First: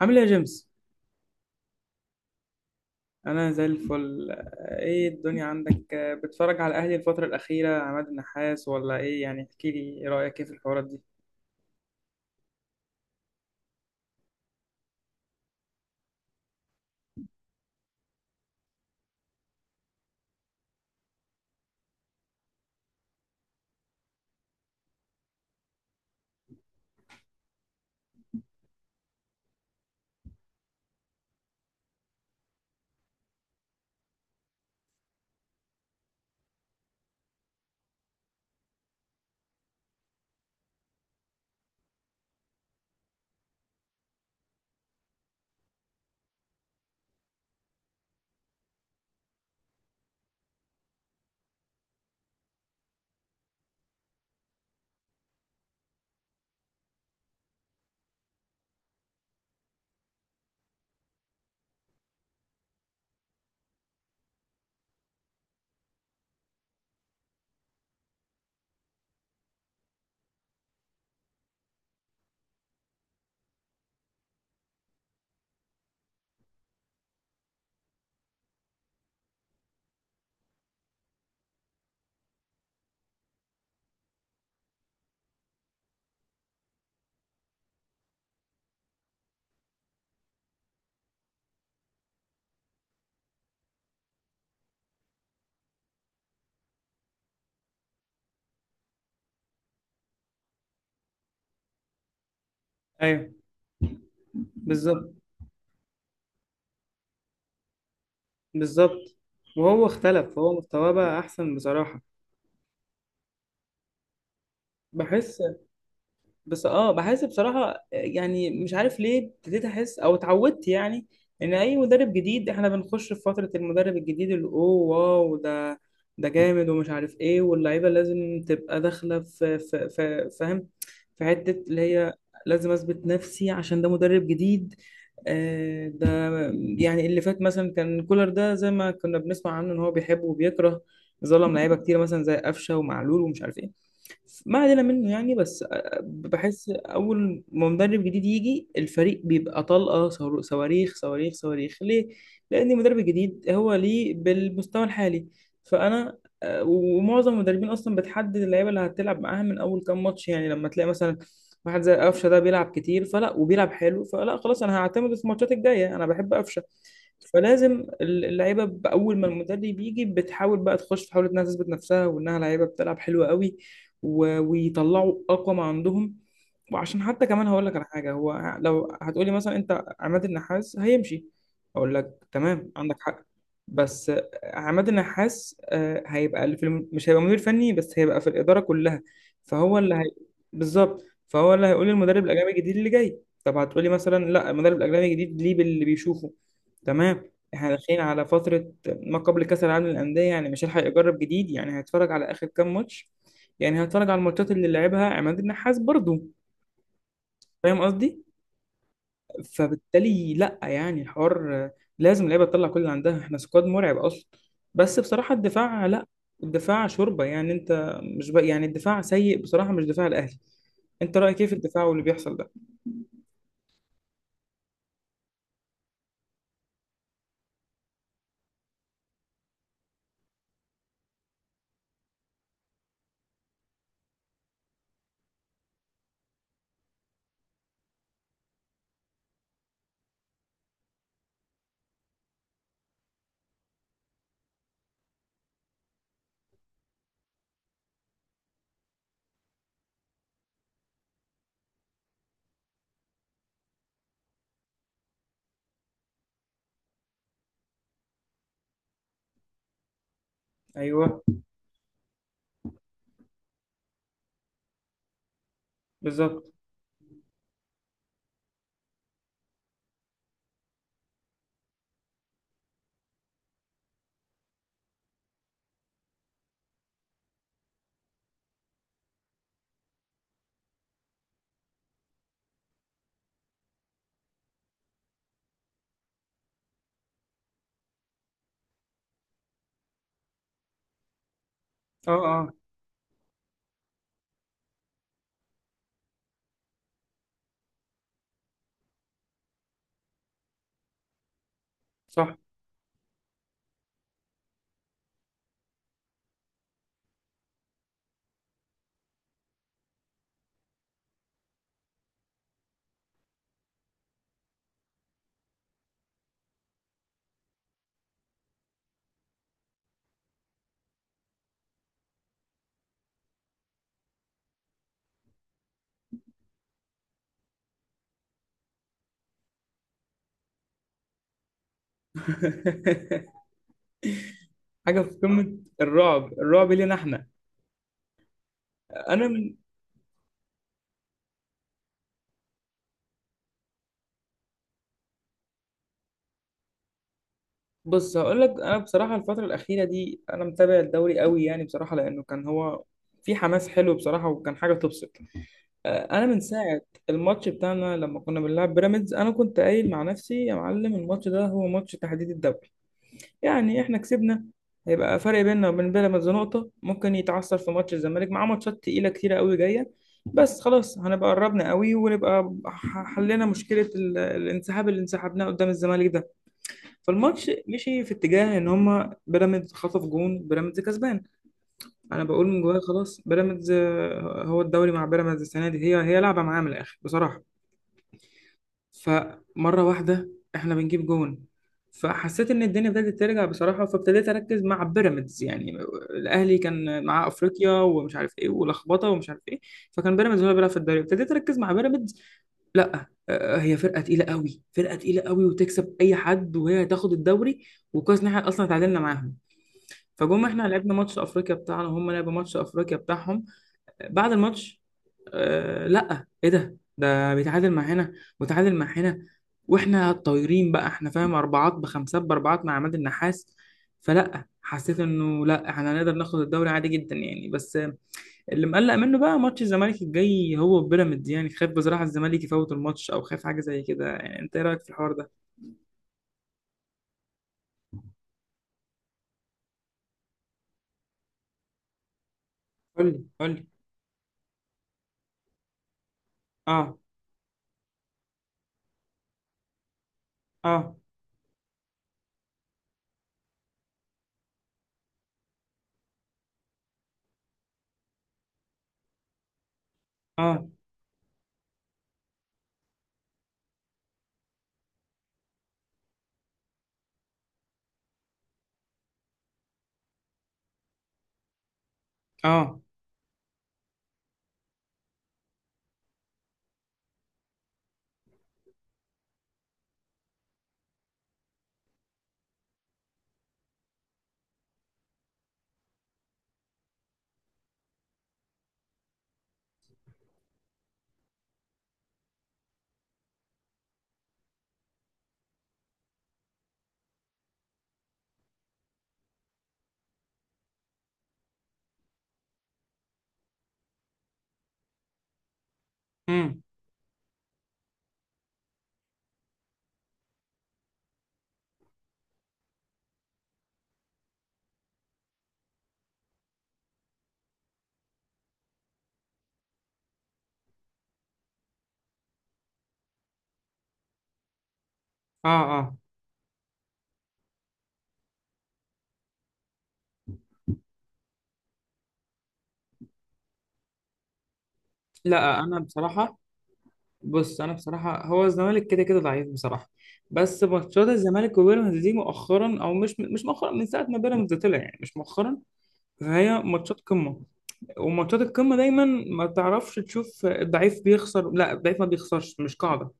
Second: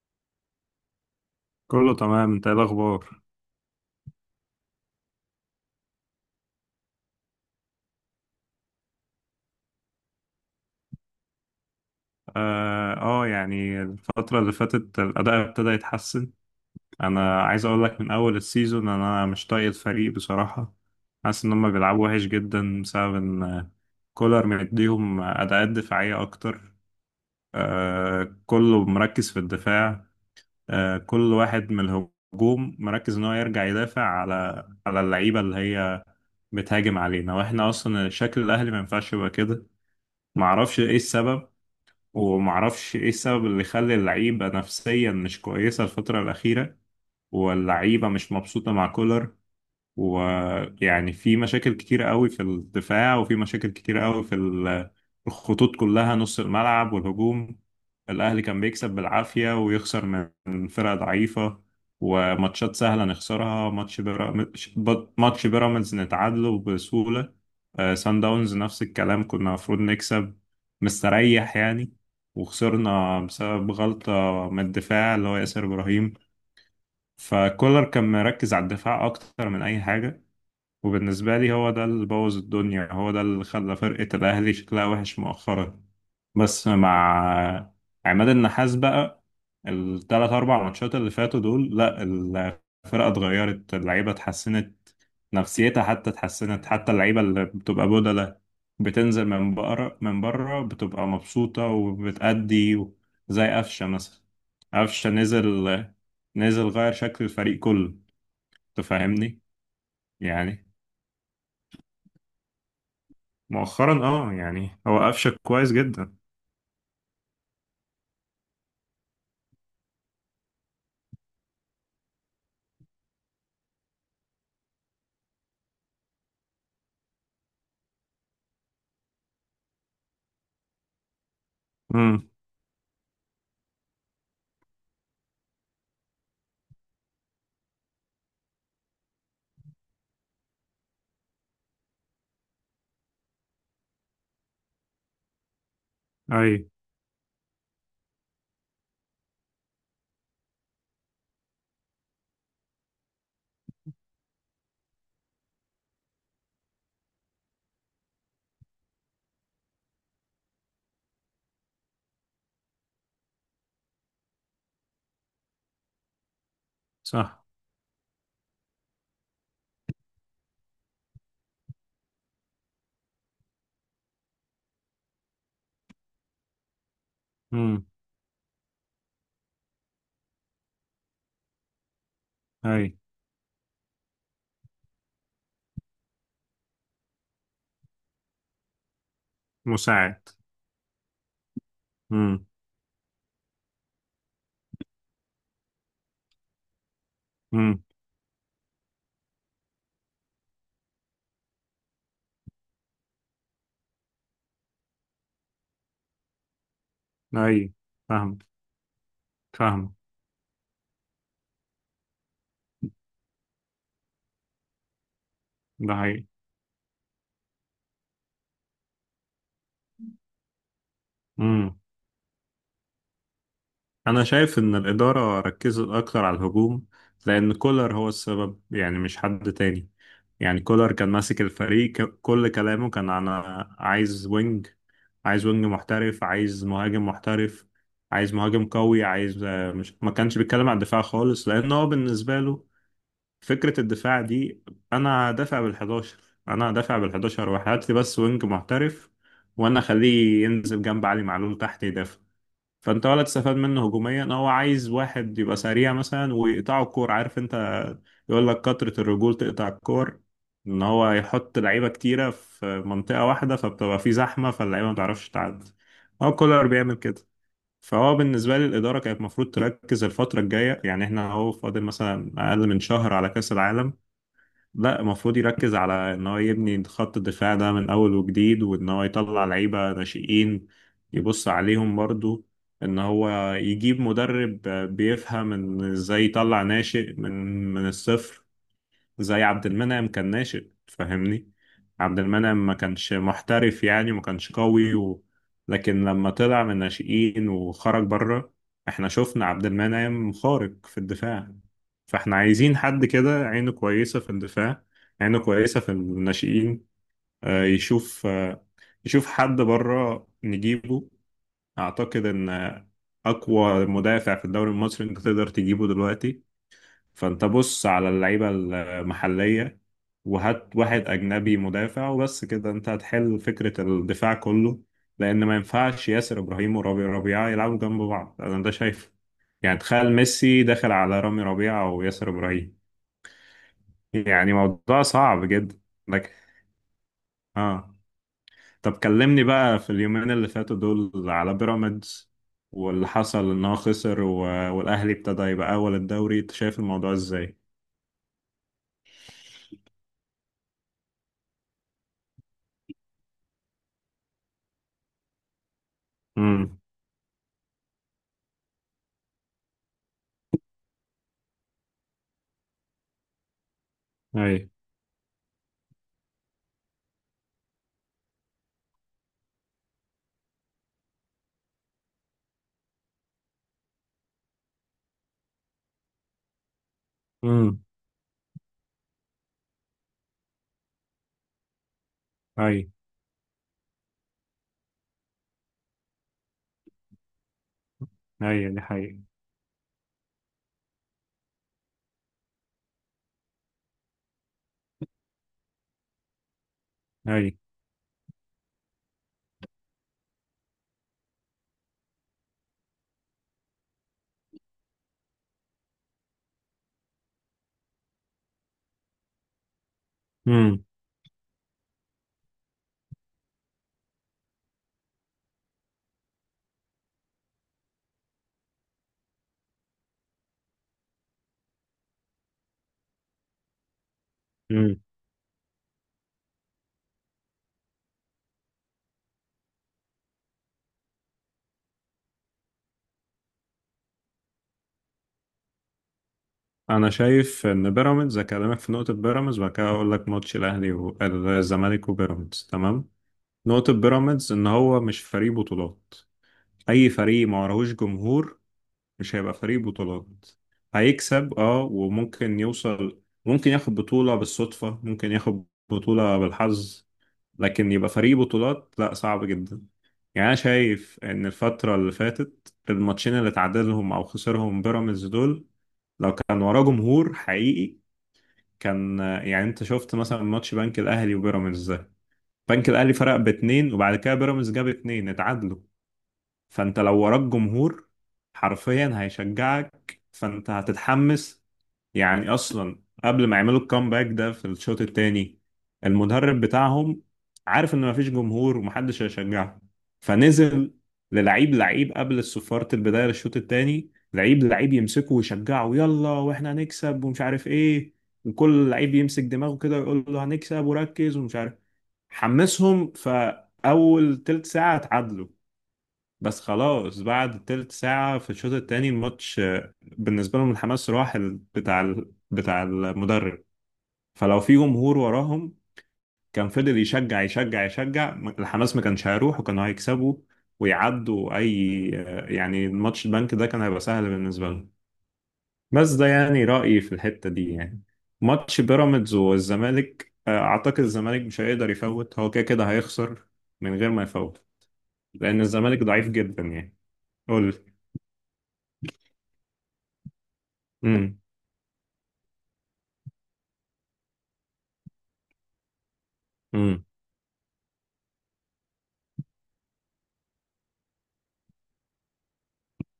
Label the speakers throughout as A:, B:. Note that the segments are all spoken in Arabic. A: عامل ايه يا جيمس؟
B: كله تمام، انت ايه الاخبار؟
A: أنا زي الفل، إيه الدنيا عندك؟ بتتفرج على الأهلي الفترة الأخيرة عماد النحاس ولا إيه يعني؟ احكي لي إيه رأيك إيه في الحوارات دي؟
B: يعني الفتره اللي فاتت الاداء ابتدى يتحسن. انا عايز اقول لك من اول السيزون انا مش طايق الفريق بصراحه. حاسس ان هم بيلعبوا وحش جدا بسبب ان كولر مديهم اداءات دفاعيه اكتر. كله مركز في الدفاع. كل واحد من الهجوم مركز ان هو يرجع يدافع على اللعيبه اللي هي بتهاجم علينا. واحنا اصلا شكل الاهلي ما ينفعش يبقى كده. معرفش ايه السبب ومعرفش ايه السبب اللي خلى اللعيبة نفسيا مش كويسة الفترة الأخيرة. واللعيبة مش مبسوطة مع كولر. ويعني في مشاكل كتيرة قوي في الدفاع، وفي مشاكل كتيرة قوي في الخطوط كلها، نص الملعب والهجوم. الأهلي كان بيكسب بالعافية ويخسر من فرقة ضعيفة. وماتشات سهلة نخسرها. ماتش بيراميدز نتعادله بسهولة. سان داونز نفس الكلام، كنا المفروض نكسب. مستريح يعني، وخسرنا بسبب غلطة من الدفاع اللي هو ياسر إبراهيم. فكولر كان مركز على الدفاع أكتر من أي حاجة. وبالنسبة لي هو ده اللي بوظ الدنيا، هو ده اللي خلى فرقة الأهلي شكلها وحش مؤخرا. بس مع عماد النحاس بقى، التلات أربع ماتشات اللي فاتوا دول، لا، الفرقة اتغيرت، اللعيبة اتحسنت. نفسيتها حتى اتحسنت، حتى اللعيبة اللي بتبقى بدلة بتنزل من بره بتبقى مبسوطة وبتأدي.
A: أيوه،
B: زي قفشة مثلا. قفشة
A: بالظبط.
B: نزل، غير شكل الفريق كله.
A: بالظبط.
B: تفهمني؟
A: وهو اختلف، هو
B: يعني
A: مستواه بقى أحسن بصراحة.
B: مؤخرا هو قفشك
A: بحس.
B: كويس جدا.
A: بس بحس بصراحة، يعني مش عارف ليه ابتديت احس او اتعودت يعني ان اي مدرب جديد احنا بنخش في فترة المدرب الجديد اللي اوه، واو، ده جامد ومش عارف ايه، واللعيبة لازم تبقى داخلة في فاهم، في حتة اللي هي
B: امم.
A: لازم اثبت نفسي عشان ده مدرب جديد. ده يعني اللي فات مثلا كان كولر، ده زي ما كنا بنسمع عنه ان هو بيحب وبيكره، ظلم لعيبة كتير مثلا زي قفشة ومعلول ومش عارف ايه. ما علينا منه يعني. بس
B: اي.
A: بحس اول ما مدرب جديد يجي الفريق بيبقى طلقه، صواريخ صواريخ صواريخ، ليه؟ لان المدرب الجديد هو ليه بالمستوى الحالي، فانا ومعظم المدربين اصلا بتحدد اللعيبه اللي هتلعب معاها من اول كام ماتش. يعني لما تلاقي مثلا واحد زي قفشه ده بيلعب كتير فلا وبيلعب حلو فلا، خلاص انا هعتمد في الماتشات الجايه، انا بحب قفشه.
B: صح.
A: فلازم اللعيبه باول ما المدرب يجي بتحاول بقى تخش، تحاول انها تثبت نفسها وانها لعيبه بتلعب حلوه قوي ويطلعوا اقوى ما عندهم. وعشان حتى كمان هقول لك على
B: امم.
A: حاجه، هو لو هتقولي مثلا انت عماد النحاس هيمشي، اقول لك تمام
B: اي.
A: عندك حق. بس عماد النحاس هيبقى اللي مش هيبقى مدير فني بس، هيبقى في الاداره كلها. فهو اللي هي...
B: مساعد.
A: بالظبط. فهو اللي هيقول للمدرب
B: امم.
A: الاجنبي الجديد اللي جاي. طب هتقولي مثلا لا، المدرب الاجنبي الجديد ليه باللي بيشوفه. تمام، احنا
B: امم.
A: داخلين على فتره ما قبل كاس العالم للانديه، يعني مش هيلحق يجرب جديد. يعني هيتفرج على اخر كام ماتش، يعني هتفرج على الماتشات اللي لعبها عماد النحاس برضو.
B: اي.
A: فاهم قصدي؟
B: فاهم. فاهم.
A: فبالتالي لا يعني، الحوار لازم اللعيبه تطلع كل اللي عندها، احنا سكواد مرعب اصلا. بس بصراحه الدفاع
B: ده
A: لا،
B: حقيقي.
A: الدفاع شوربه يعني. انت مش يعني الدفاع سيء بصراحه، مش دفاع الاهلي. انت رايك ايه في
B: امم.
A: الدفاع واللي بيحصل ده؟
B: انا شايف ان الاداره ركزت اكتر على الهجوم، لان كولر هو السبب، يعني مش حد تاني. يعني كولر كان ماسك الفريق، كل كلامه كان: انا عايز وينج عايز وينج محترف، عايز مهاجم محترف، عايز مهاجم قوي، عايز مش، ما كانش بيتكلم على الدفاع خالص، لان هو بالنسبه له فكرة الدفاع دي: أنا دافع بالحداشر أنا دافع بالحداشر وهات لي بس وينج محترف، وأنا أخليه ينزل جنب علي معلول تحت يدافع. فأنت ولا تستفاد منه هجوميا. هو عايز واحد يبقى سريع مثلا ويقطعه الكور، عارف أنت؟ يقول لك كترة الرجول تقطع الكور، إن
A: ايوه.
B: هو يحط لعيبة كتيرة في منطقة واحدة فبتبقى في زحمة فاللعيبة ما تعرفش تعدي. هو
A: بالظبط.
B: كولر بيعمل كده. فهو بالنسبة لي الإدارة كانت المفروض تركز الفترة الجاية، يعني إحنا أهو فاضل مثلا أقل من شهر على كأس العالم. لا، المفروض يركز على ان هو يبني خط الدفاع ده من اول وجديد، وان هو يطلع لعيبه ناشئين، يبص عليهم برضو. ان هو يجيب مدرب بيفهم ان ازاي يطلع ناشئ من الصفر. زي عبد المنعم كان ناشئ، فاهمني؟
A: اه،
B: عبد
A: اه،
B: المنعم ما كانش محترف، يعني ما كانش قوي و... لكن لما طلع من الناشئين وخرج بره، احنا شفنا عبد المنعم خارق في الدفاع.
A: صح.
B: فاحنا عايزين حد كده عينه كويسة في الدفاع، عينه كويسة في الناشئين. آه، يشوف آه، يشوف حد بره نجيبه. اعتقد ان اقوى مدافع في الدوري المصري انت تقدر تجيبه دلوقتي. فانت بص على اللعيبة المحلية، وهات واحد أجنبي مدافع وبس كده انت هتحل فكرة الدفاع كله. لأن ما ينفعش ياسر إبراهيم ورامي ربيعة يلعبوا جنب بعض، أنا ده شايفه. يعني تخيل ميسي داخل على رامي ربيعة أو ياسر إبراهيم. يعني
A: حاجه
B: موضوع
A: في
B: صعب
A: قمه
B: جدا.
A: الرعب،
B: لك.
A: الرعب لينا احنا.
B: اه. طب
A: انا
B: كلمني
A: من
B: بقى في اليومين اللي فاتوا دول على بيراميدز، واللي حصل إن هو خسر و... والأهلي ابتدى يبقى أول الدوري، أنت شايف الموضوع إزاي؟
A: بص، هقول لك انا بصراحه الفتره الاخيره دي انا متابع الدوري قوي يعني بصراحه، لانه كان هو في حماس حلو بصراحه وكان حاجه تبسط. انا من
B: امم.
A: ساعه الماتش بتاعنا لما كنا بنلعب بيراميدز، انا كنت قايل مع نفسي يا معلم، الماتش ده هو ماتش تحديد الدوري. يعني احنا كسبنا، هيبقى فرق بيننا وبين بيراميدز نقطه، ممكن يتعثر في ماتش الزمالك، معاه ماتشات تقيله كتيره قوي جايه، بس خلاص هنبقى قربنا قوي ونبقى حلينا مشكله الانسحاب اللي انسحبناه قدام الزمالك ده. فالماتش
B: اي.
A: مشي في اتجاه ان هما بيراميدز خطف جون، بيراميدز كسبان. انا بقول من جوايا
B: اي.
A: خلاص بيراميدز، هو الدوري مع بيراميدز السنه دي هي لعبه معاه من الاخر بصراحه.
B: اي، دي حقيقة.
A: فمره واحده احنا بنجيب جون، فحسيت ان الدنيا بدات ترجع بصراحه، فابتديت اركز مع بيراميدز يعني. الاهلي كان معاه
B: اي.
A: افريقيا ومش عارف ايه ولخبطه ومش عارف ايه، فكان بيراميدز هو اللي بيلعب في الدوري، ابتديت اركز مع بيراميدز. لا هي فرقه تقيله قوي، فرقه تقيله قوي وتكسب اي حد وهي هتاخد الدوري، وكويس ان احنا اصلا اتعادلنا معاهم. فجم احنا
B: امم.
A: لعبنا ماتش افريقيا بتاعنا، هم لعبوا ماتش افريقيا بتاعهم، بعد الماتش آه لا ايه ده، ده بيتعادل مع هنا وتعادل مع هنا، واحنا طايرين بقى، احنا فاهم اربعات بخمسات باربعات مع عماد النحاس. فلا حسيت
B: امم.
A: انه لا، احنا هنقدر ناخد الدوري عادي جدا يعني. بس اللي مقلق منه بقى ماتش الزمالك الجاي هو بيراميدز، يعني خايف بصراحة الزمالك يفوت الماتش أو خايف حاجة زي كده يعني. أنت إيه رأيك في الحوار ده؟
B: انا شايف ان بيراميدز اكلمك في نقطة بيراميدز وبعد كده اقول لك ماتش الاهلي والزمالك وبيراميدز،
A: قول
B: تمام؟
A: لي، قول لي.
B: نقطة بيراميدز ان هو مش فريق بطولات.
A: آه.
B: اي فريق ما وراهوش جمهور مش هيبقى فريق بطولات.
A: آه.
B: هيكسب، وممكن يوصل، ممكن ياخد بطولة بالصدفة، ممكن ياخد بطولة بالحظ، لكن يبقى فريق بطولات، لا، صعب جدا. يعني انا
A: آه.
B: شايف ان الفتره اللي فاتت الماتشين اللي تعادلهم او خسرهم بيراميدز دول، لو كان وراه جمهور حقيقي، كان يعني انت شفت مثلا ماتش بنك الاهلي وبيراميدز ده.
A: آه.
B: بنك الاهلي فرق باتنين وبعد كده بيراميدز جاب اتنين، اتعادلوا. فانت لو وراك جمهور حرفيا هيشجعك، فانت هتتحمس. يعني اصلا قبل ما يعملوا الكامباك ده في الشوط الثاني، المدرب بتاعهم عارف ان مفيش جمهور ومحدش هيشجعهم، فنزل للعيب لعيب قبل صفارة البداية للشوط الثاني، لعيب لعيب يمسكه ويشجعه، يلا واحنا هنكسب ومش عارف ايه، وكل لعيب يمسك دماغه كده ويقول له هنكسب وركز ومش عارف. حمسهم فأول تلت ساعة اتعادلوا. بس
A: امم.
B: خلاص بعد تلت ساعة في الشوط الثاني الماتش بالنسبة لهم الحماس راح بتاع المدرب. فلو في جمهور وراهم كان فضل يشجع يشجع يشجع، الحماس ما كانش هيروح وكانوا هيكسبوا ويعدوا أي. يعني الماتش البنك ده كان هيبقى سهل بالنسبة لهم.
A: آه. آه.
B: بس ده يعني رأيي في الحتة دي يعني. ماتش بيراميدز والزمالك، أعتقد الزمالك مش هيقدر يفوت، هو كده كده هيخسر من غير ما يفوت.
A: لا،
B: لأن
A: أنا
B: الزمالك ضعيف
A: بصراحة.
B: جدا يعني.
A: بص، أنا
B: قول.
A: بصراحة هو الزمالك كده كده ضعيف بصراحة. بس ماتشات
B: امم.
A: الزمالك وبيراميدز دي مؤخرا أو مش مؤخرا، من ساعة ما بيراميدز طلع يعني مش مؤخرا، فهي ماتشات
B: امم.
A: قمة، وماتشات القمة دايما ما تعرفش تشوف الضعيف بيخسر، لا الضعيف ما بيخسرش، مش قاعدة.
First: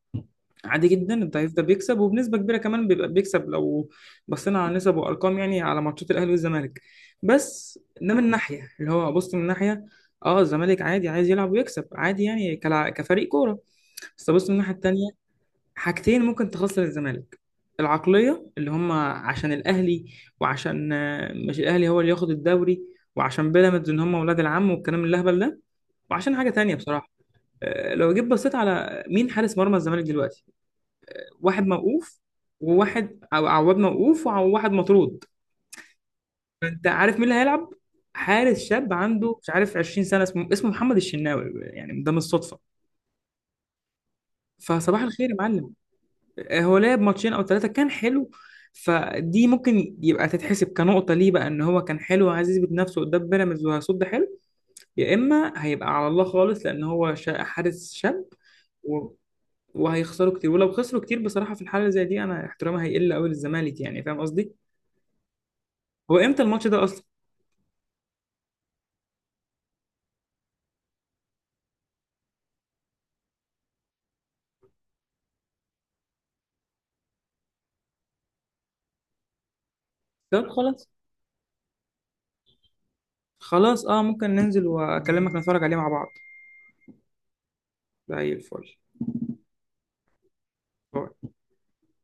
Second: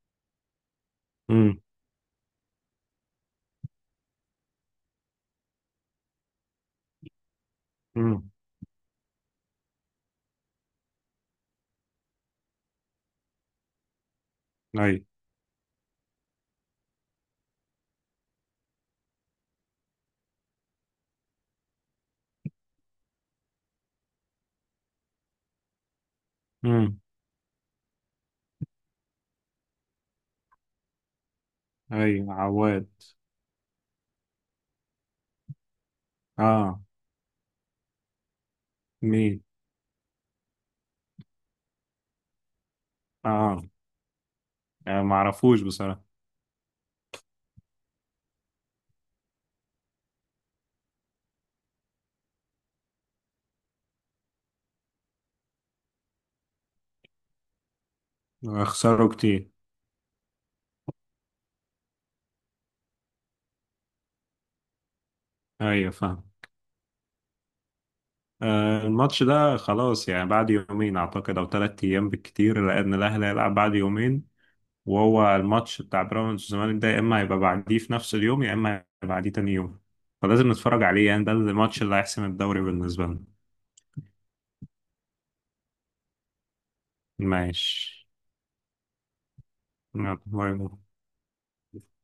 A: عادي جدا الضعيف
B: امم.
A: ده بيكسب، وبنسبه كبيره كمان بيبقى بيكسب لو بصينا على نسب وارقام يعني على ماتشات الاهلي والزمالك. بس ده من
B: امم.
A: ناحيه اللي هو، بص من ناحيه اه الزمالك عادي عايز يلعب ويكسب عادي يعني كفريق كوره. بس بص من الناحيه
B: اي.
A: التانيه، حاجتين ممكن تخسر الزمالك. العقليه اللي هم عشان الاهلي، وعشان مش الاهلي هو اللي ياخد الدوري، وعشان بيراميدز ان هم ولاد العم والكلام الاهبل ده، وعشان حاجه تانيه
B: امم.
A: بصراحه. لو جيت بصيت على مين حارس مرمى الزمالك دلوقتي، واحد موقوف،
B: اي، عواد.
A: وواحد أو عواد موقوف، وواحد مطرود.
B: اه.
A: فأنت عارف مين اللي هيلعب؟ حارس شاب عنده
B: مين؟
A: مش عارف 20 سنة، اسمه محمد الشناوي، يعني ده مش صدفة.
B: اه
A: فصباح الخير يا
B: معرفوش
A: معلم.
B: بصراحة.
A: هو لعب ماتشين أو 3 كان حلو. فدي ممكن يبقى تتحسب كنقطة ليه بقى، إن هو كان حلو وعايز يثبت نفسه قدام بيراميدز وهيصد حلو. يا إما هيبقى على الله خالص، لأن هو حارس شاب و...
B: خسروا كتير.
A: وهيخسروا كتير، ولو خسروا كتير بصراحة في الحالة زي دي أنا احترامي هيقل أوي للزمالك يعني. فاهم قصدي؟
B: ايوه،
A: هو
B: فاهم.
A: امتى الماتش ده اصلا؟
B: الماتش ده خلاص يعني بعد يومين اعتقد او 3 ايام بالكتير، لان الاهلي هيلعب بعد يومين. وهو الماتش بتاع بيراميدز والزمالك ده يا اما هيبقى بعديه في نفس اليوم يا اما هيبقى بعديه تاني يوم.
A: طب
B: فلازم نتفرج
A: خلاص.
B: عليه، يعني ده الماتش اللي هيحسم الدوري بالنسبة لنا.
A: خلاص اه، ممكن ننزل واكلمك نتفرج عليه مع بعض.
B: ماشي.
A: زي الفل.
B: يلا، باي باي.